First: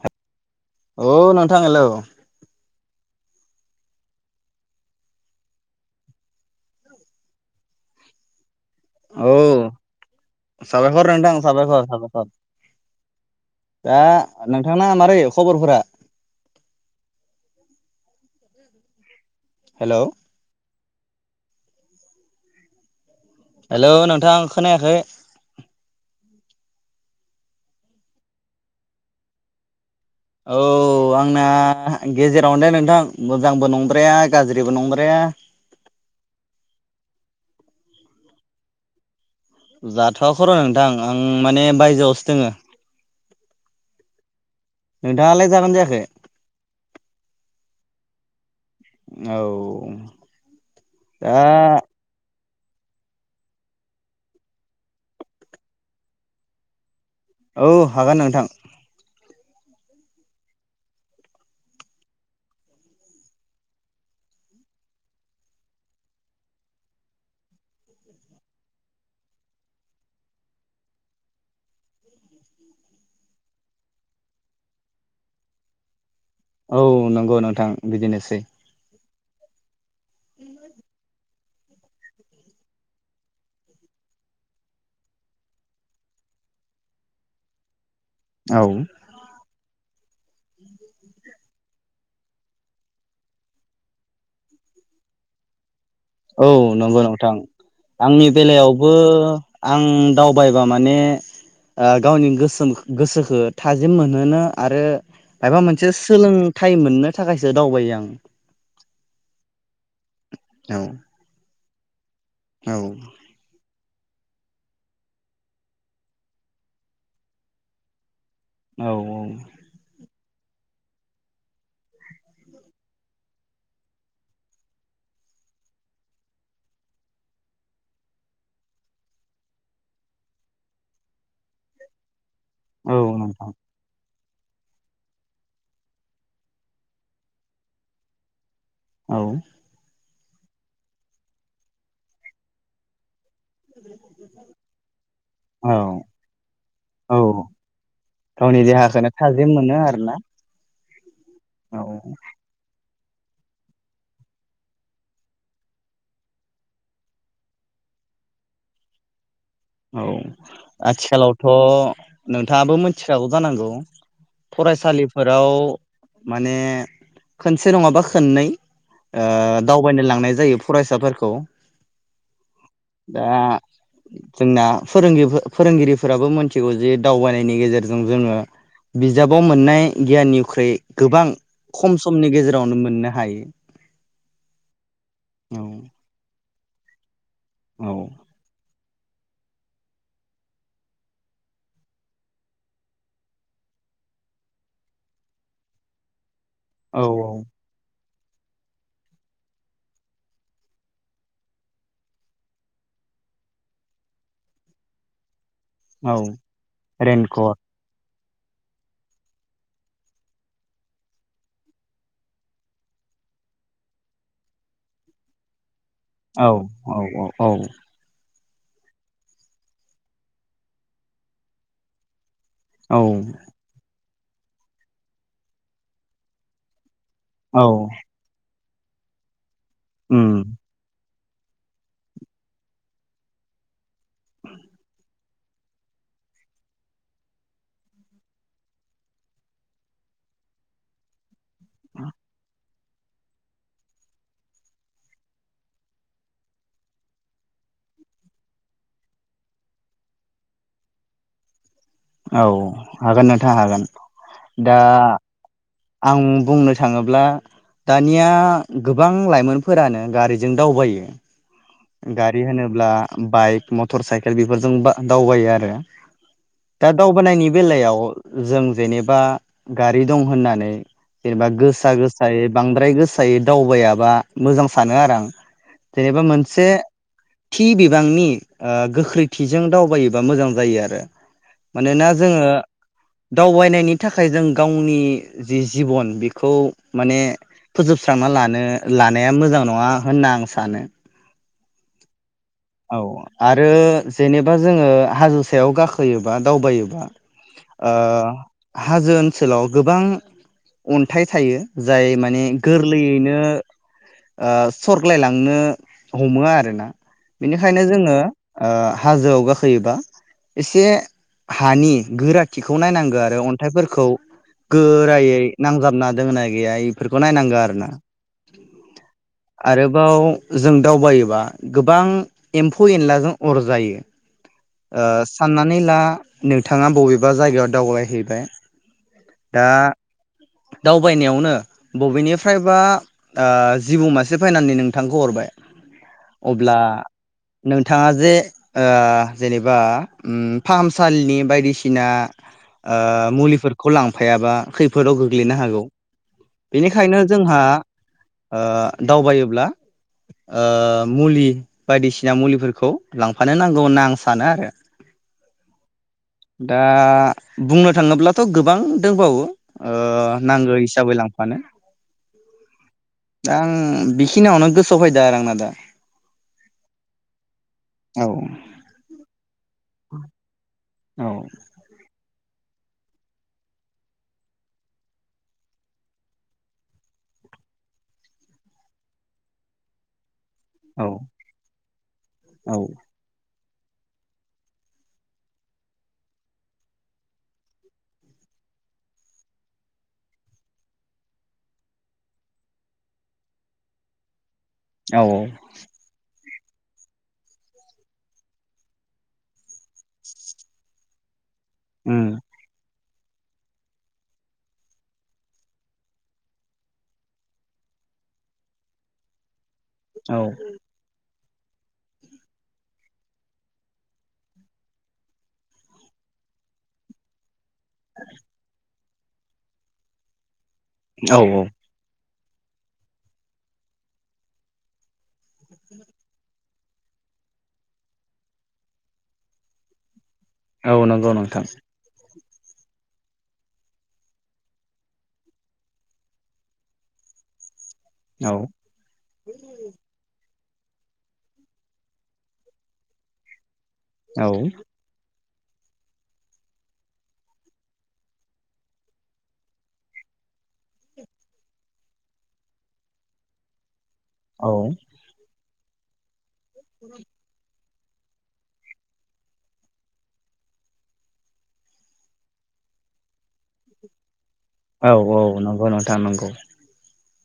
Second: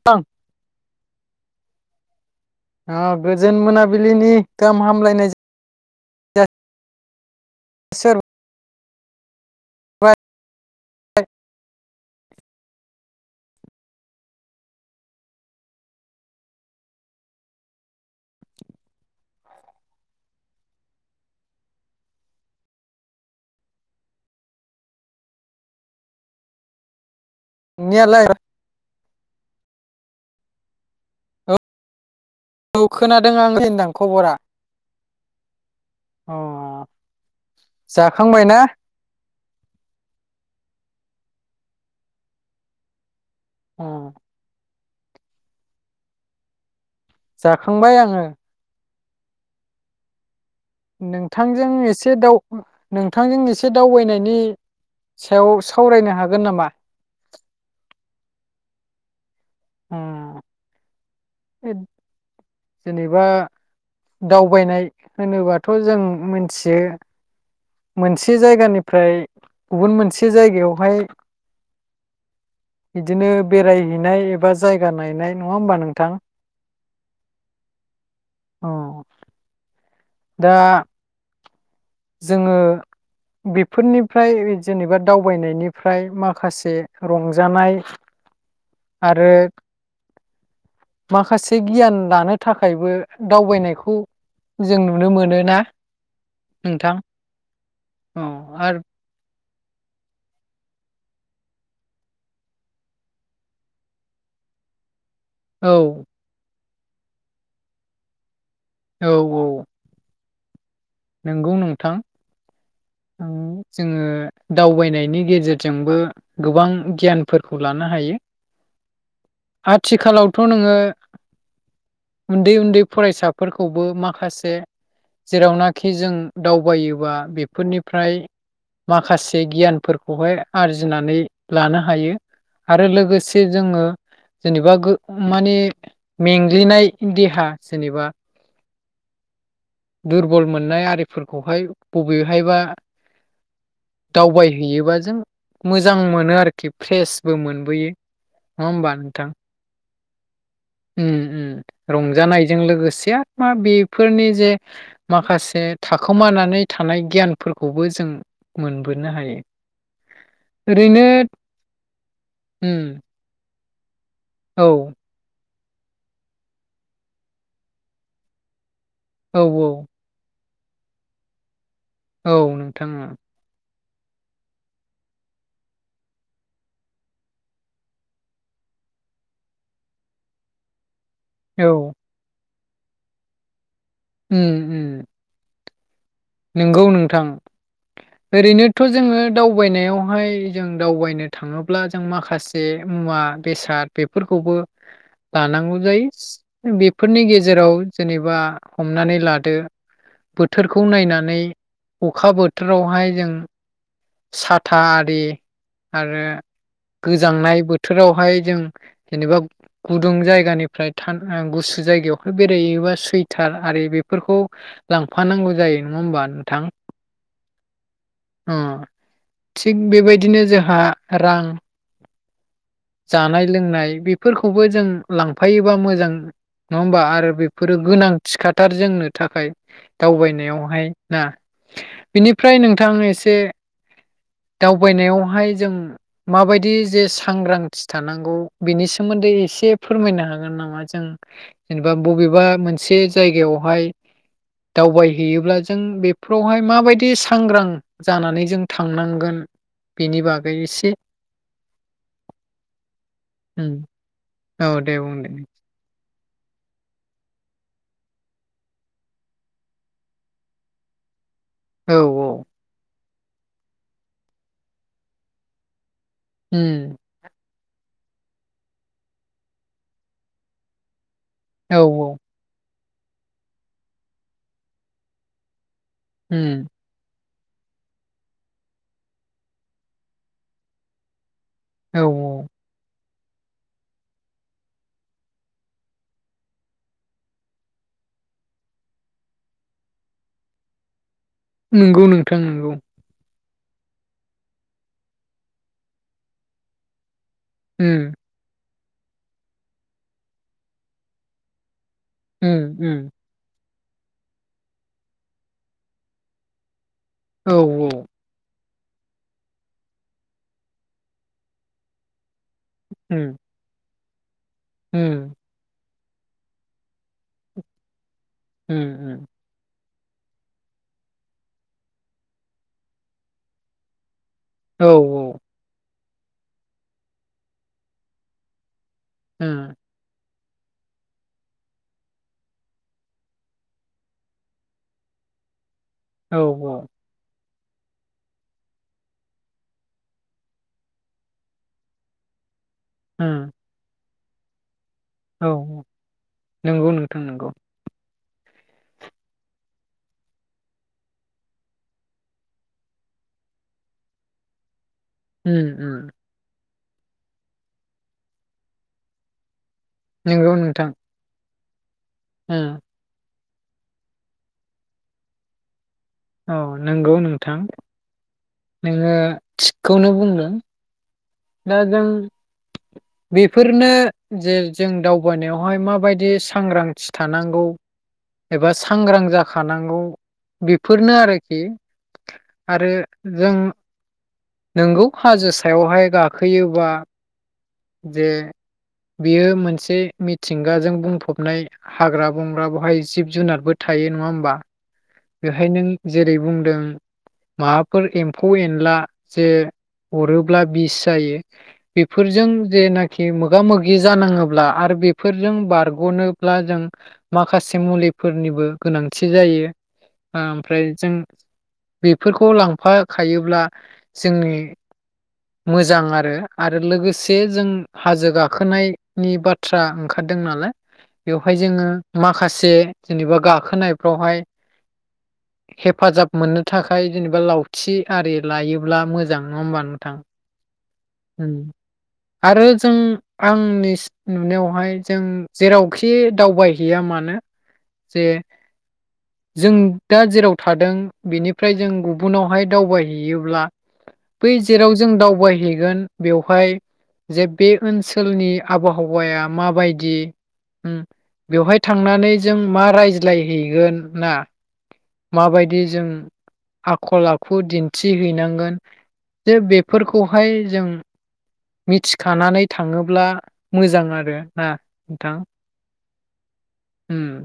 [unintelligible] औ नोंथां हेलौ अ गोजोन मोनाबिलिनि गाहाम हामलायनाय जा बिसोर औ साबायखर नोथां साबायखर साबाय दा नोंथांना मारै खबरफोरा हेलौ हेलौ नोंथां खोनायाखै नियालाय औ आंना औ गेजेरावनो दे नोंथां खोनादों आं मोजांबो होनदां नंद्राया खबरा गाज्रिबो नंद्राया [inaudible] अ जाखांबाय ना जाथआ खर नोंथां आं माने बायजोआवसो दोङो उम नोंथाङालाय जागोन जायाखै जाखांबाय आङो औ दा नोंथांजों एसे दाव नोंथांजों एसे दावबायनायनि सायाव सावरायनो हागोन नामा औ हागोन नोंथां उम जेनेबा दावबायनाय होनोबाथ जों मोनथियो मोनसे जायगानिफ्राय गुबुन मोनसे जायगायावहाय बिदिनो बेरायहैनाय एब जायगा नायनाय नङा होमबा नोंथां औ नोंगौ नोंथां बिदिनोसै अ दा जोङो बेफोरनिफ्राय जेनेबा दावबायनायनिफ्राय माखासे रंजानाय औ आरो माखासे गियान लानो थाखायबो दावबायनायखौ ज जों नुनो मोनोना औ नंगौ नोंथां औ आंनि आरो बेलायावबो आं दावबायबा माने ओ गावनि गोसोम गोसोखो थाजिम मोनहोनो आरो मायबा औ मोनसे सोलों थाइम मोननो थाखायसो दावबायो आं औ औ औ गौ नोंथां औ उम, जोङो दावबायनायनि गेजेरजोंबो गोबां गियानफोरखौ लानो हायो औ आथिखालावथ नोङो उन्दै उन्दै फरायसाफोरखौबो माखासे जेरावनाखि जों दावबायोबा बेफोरनिफ्राय माखासे गियानफोरखौहाय आरजिनानै लानो हायो आरो औ लोगोसे नोंथां जोङो जेनेबा गो मानि मेंग्लिनाय देहा जेनेबा औ दुरबल मोननाय आरिफोरखौहाय बबेवहायबा दावबायहैयोबा जों औ मोजां मोनो आरोखि औ फ्रेसबो मोनबोयो गावनि नङा होमबा देहाखौनो नोंथां थाजिम मोनो आरोना उम उम औ रंजानायजों लोगोसे दे मा बेफोरनि जे माखासे थाखोमानानै थानाय गियानफोरखौबो जों मोनबोनो हायो औ ओरैनो आथिखालावथ उम नोंथाङाबो मोथिखागौ जानांगौ औ फरायसालिफोराव माने खोनसे नङाबा खोननै ओ औ औ दावबायनो लांनाय जायो फरायसाफोरखौ औ नोंथां ओं दा जोंना फोरोंगिफो-फोरोंगिरिफोराबो मिथिगौ जे दावबायनायनि गेजेरजों जोङो बिजाबाव मोननाय गियाननिख्रुइ गोबां औ खम समनि गेजे रावनो मोननो हायो ओम ओम औ नोंगौ नोंथां औ ओरैनो थ जोङो दावबायनायावहाय जों दावबायनो थाङोब्ला जों माखासे मुवा बेसाद बेफोरखौबो लानांगौ जायो बेफोरनि औ गेजेराव जेनेबा हमनानै लादो बोथोरखौ नायना नै अखा बोथोरावहाय जों साथा आरि औ आरो रेनकट गोजांनाय बोथोरावहाय जों जेनेबा गुदुं जायगानिफ्राय थान-ओ-गुसु जायगायाव बेरायोबा सुइटार आरि बेफोरखौ लांफानांगौ जायो नङा होमबा औ नोंथां औ औ औ अ थिग बेबायदिनो जोंहा रां औ जानाय लोंनाय बे फोरखौबो जों लांफायोबा मोजां नङा होमबा आ औ बेफोरो गोनांथि खा थार जोंनो थाखाय उम दावबायनायावहाय ना बिनिफ्राय नोंथां एसे दावबायनायावहाय जों माबायदि जे सांग्रां थि थानांगौ बिनि सोमोन्दै एसे फोरमायनो हागोन नामा जों जेनेबा बबेबा मोन से जायगायावहाय दावबाय हैैयोब्ला जों बेफोरावहाय माबायदि सांग्रां जानानै जों थांनांगोन बेनि बागै एसे औ हागोन नोंथां उम हागोन दा औ दे बुंदो आं बुंनो थाङोब्ला दानिया गोबां लाइमोनफोरानो गारिजों दावबायो औ गारि होनोब्ला बाइक मटर साइकेल बेफोरजों दावबायो आरो दा उम दावबायनायनि बेलायाव जों जेनेबा गारि दं होननानै जेनेबा औ गोसा औ गोसायै बांद ओमफ्राय गोसायै दावबायाबा मोजां सानो आरो आं जेनेबा उम मोनसे थि बिबांनि गोख्रैथिजों दावबायोबा मोजां जायो आरो औ मानोना जोङो औ दावबायनायनि थाखाय जों गावनि जि जिबन बेखौ माने फोजोबस्रांना लानो लानाया मोजां नङा होनना आं सानो नंगौ नो औ आरो जेनेबा जोङो हाजो सायाव गाखोयोबा दावबायोबा आ उम हाजो ओनसोलाव गोबां अन्थाइ थायो जाय माने उम उम गोरलैयैनो ओ सरग्लाय लांनो हमो आरो ना औ बिनिखायनो जोङो ओ हाजोआव गाखोयोबा एसे हानि गोरा थिखौ नायनांगौ उम आरो अन्थाइफोरखौ उम गोरायै नांजाबना दोङो ना गैया इफोरखौ नायनांगौ आरो ना हम आरोबाव जों दावबायोबा गोबां एम्फौ एनलाजों अर जायो औ ओ उम साननानै ला नोंथाङा बबेबा जायगायाव दावबायहैबाय दा दावबायनायावनो बबेनिफ्रायबा ओ जिबौ मासे फाइनानै नोंथांखौ अरबाय औ अब्ला उम नोंथाङा जे ओ जेनेबा फाहामसालिनि बायदिसिना ओ मुलिफोरखौ लां फायाबा खैफोद फोराव औ गोग्लैनो हागौ नंगौ बेनिखायनो नोंथां नंगौ जोंहा ओ दावबायोब्ला ओ मुलि बायदिसिना मुलिफोरखौ लांफानो नांगौ होनना आं सानो आरो उम उम दा बुंनो थाङोब्लाथ गोबां दोंबावो ओ नंगौ नांगौ नोंथां हिसाबै लां मानो उम दा आं बेखिनियावनो गोसोआव फैदों आरो आंना दा औ नंगौ नोंथां औ नोङो थिगखौनो बुंदों औ दा‌‌ जों बेफोरनो जे जों दावबायानायावहाय माबायदि सांग्रांथि थानांगौ एबा सांग्रां जाखानांगौ औ बेफोरनो आरोखि औ आरो जों नोंगौ हाजो सायावहाय गा खोयोबा जे बियो मोनसे मिथिंगाजों बुंफबनाय हाग्रा बंग्रा बहाय जिब जुनारबो थायो नङा होमबा औ बेहाय नों जेरै बुं जों माबाफोर एम्फौ एनला जे अरोब्ला बिस जायो उम बेफोरजों जेनाखि खि मोगा मोगि जानाङोब्ला आरो बेफोरजों बारगनोब्ला जों माखासे मुलिफोरनिबो गोनांथि जायो औ ओमफ्राय जों बेफोरखौ लांफाखायोब्ला जोंनि मोजां आरो आरो लोगोसे जों हाजो गाखोनाय नि बाथ्रा ओंखारदों नालाय औ बेवहाय जोङो मा माखासे जेनेबा गाखोनायफ्रावहाय हेफाजाब मोननो थाखाय जेनेबा लावथि आरि लायोब्ला मोजां नङा होमबा नोंथां औ नंगौ उम नोंथां आरो जों आंनि नुनायावहाय जों जेरावखि दावबायहैया मानो जे औ जों जेराव थादों बेनिफ्राय जों गुबुनावहाय दावबायहैयोब्ला औ बै जेराव जों दावबाय हैगोन बेवहाय जे बे ओनसोलनि आबहावाया माबायदि ओम बेवहाय थांनानै जों मा रायज्लायहैगोन ना औ माबायदि जों आखल आखु दिनथि थि हैैनांगोन जे बेफोरखौहाय जों मिथिखानानै थाङोब्ला मोजां आरो ना औ औ नोंथां नंगौ नोंथां नांगौ उम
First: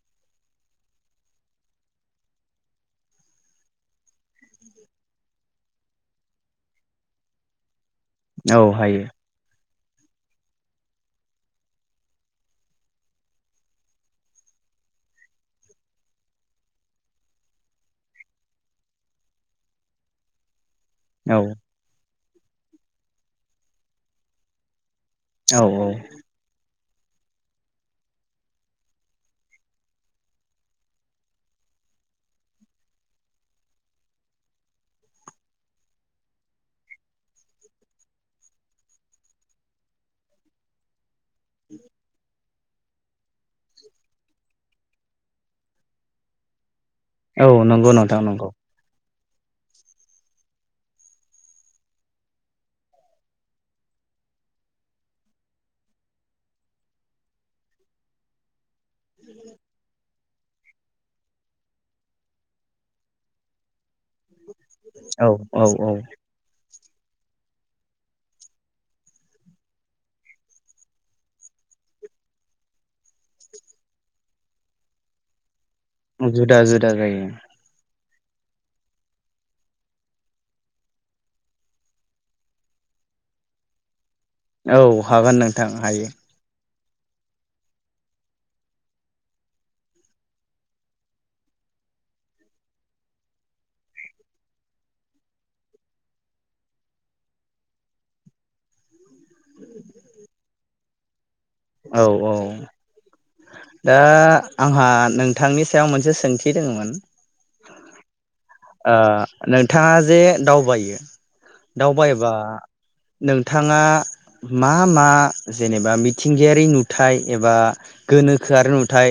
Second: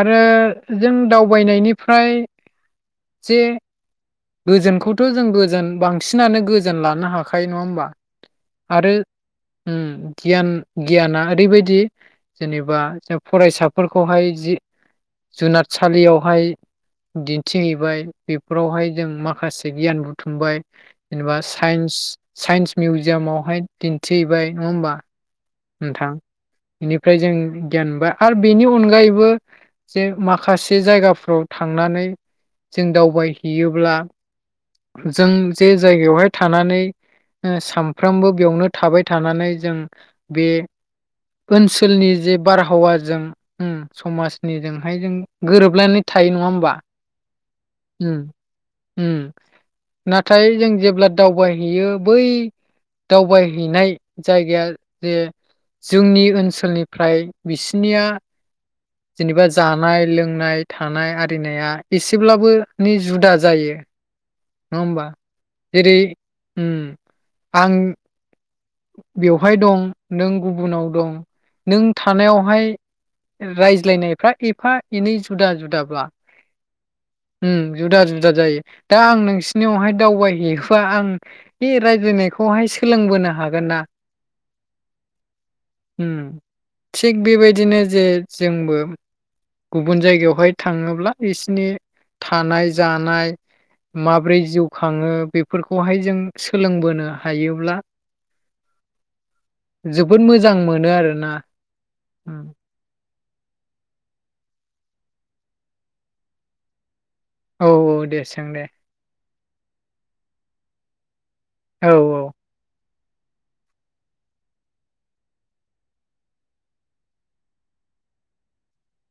आरो जों दाउ बायनायनिफ्राय जे गोजोनखौथ जों गोजोन बांसिनानो गोजोन लानो हाखायो नङा होमबा। औ आरो हायो उम गियान गियाना ओरैबायदि जेनेबा फरायसाफोरखौहाय जि जुनादसालियाव हाय दिन्थिहैबाय बेफोरावहाय जों माखासे गियान बुथुमबाय। औ जेनेबा साइन्स साइन्स मिउजियामावहाय दिन्थिहैबाय नङा होमबा ‌ औ औ बेनिफ्राय जों गियान बा आरो बेनि अनगायैबो जे माखासे जायगा फ्राव थांनानै जों दावबायहैयोब्ला जों जे जायगायावहाय थानानै ओ सानफ्रामबो बेयावनो थाबाय थानानै जों बे ओनसोलनि जे बारहावाजों उम समाजनिजोंहाय जों गोरोबनानै थायो नङा होमबा औ नंगौ उम नंथां नंगौ उम नाथाय जों जेब्ला दावबायहैयो बै दावबायहैनाय जायगाया जे जोंनि ओनसोलनिफ्राय बिसनिया जेनेबा जानाय लोंनाय नाय थानाय आरिनाया एसेब्लाबो नि जुदा जायो नङा होमबा औ औ औ जेरै उम आं बेवहाय दं नों गुबुनाव दं नों थानायावहाय रायज्लायनायफ्रा एफा एनै जुदा जुदा जुदा जुदा जायो बुरजा जायो दा आं नोंसिरनियावहाय दावबायहैबा आं बे रायज्लनायखौहाय सोलोंबोनो हागोन [unintelligible] औ हागोन नोंथां उम हायो थिग बेबायदिनो जे जोंबो गुबुन जायगायावहाय थाङोब्ला बिसनि थानाय जानाय माब्रै जिउ खाङो बेफोरखौहाय जों सोलोंबोनो हायोब्ला जोबोद मोजां मोनो आरोना औ औ दा आंहा नोंथांनि सायाव मोनसे सोंथि दङमोन औ औ दे सों दे आ नोंथाङा जे दावबायो औ दावबाय औ एबा नोंथाङा मा मा जेनेबा मिथिंगायारि नुथाय एबा गोनोखोआरि नुथाय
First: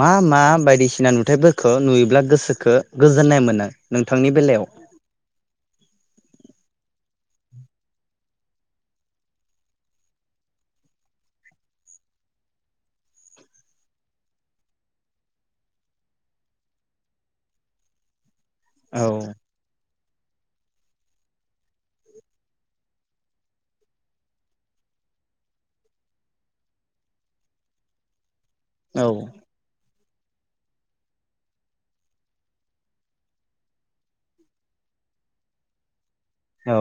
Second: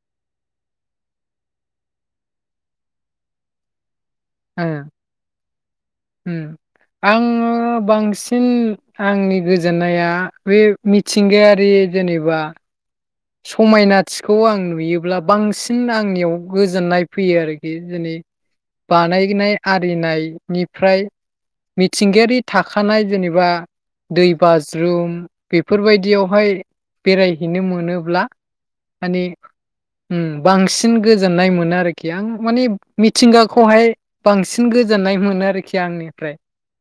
मा मा बायदिसिना नुथायफोरखौ नुयोब्ला गोसोखो गोजोननाय मोननाय नोंथांनि बेलायाव ओं आं बांसिन आंनि गोजोननाया बे मिथिंगायारि जेनेबा समायनाथिखौ आं नुयोब्ला बांसिन आंनियाव गोजोननाय फैयो आरोखि जेनै औ बानायनाय आरिनायनि ओमफ्राय मिथिंगायारि थाखानाय जेनेबा दै बाज्रुम बेफोरबायदियावहाय बेरायहैनो मोनो ब्ला औ आनि उम बांसिन गोजोननाय मोनो आरोखि आं माने मिथिंगाखौहाय बांसिन गोजोननाय मोनो आरोखि आंनि औ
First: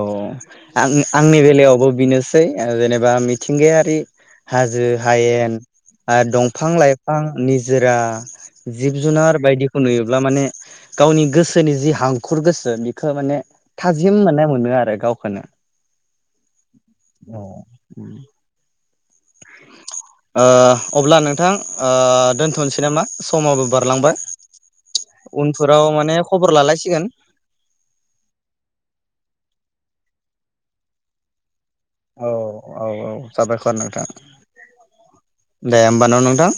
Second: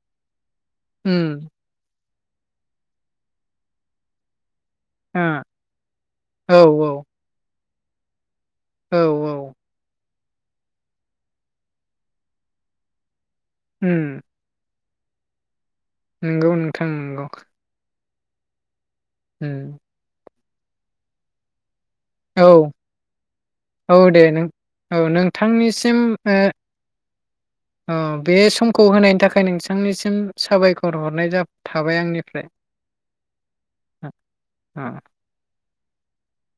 आं आंनि बेलायावबो बेनो बै ओ जेनेबा मिथिंगायारि हाजो हायेन आरो ओ दंफां औ औ लाइफां नि जेरा औ जिब जुनार बायदिखौ नुयो अब्ला माने गावनि गोसोनि जि हांखुर गोसो बिखौ माने थाजिम मोनो मोनो आरो गावखौनो नोंगौ अ [unintelligible] उम ओ अब्ला नोंथां ओ औ दोनथ'नोसै नामा समाबो औ बारलांबाय दे नों औ उनफोराव नोंथांनिसिम माने ओ खबर लालायसिगोन अ बे समखौ होनायनि थाखाय नोंसि नोंनिसिम साबायखर हरनाय जाब औ औ औ साबायखर नोंथां अ दे होमबान न नोंथां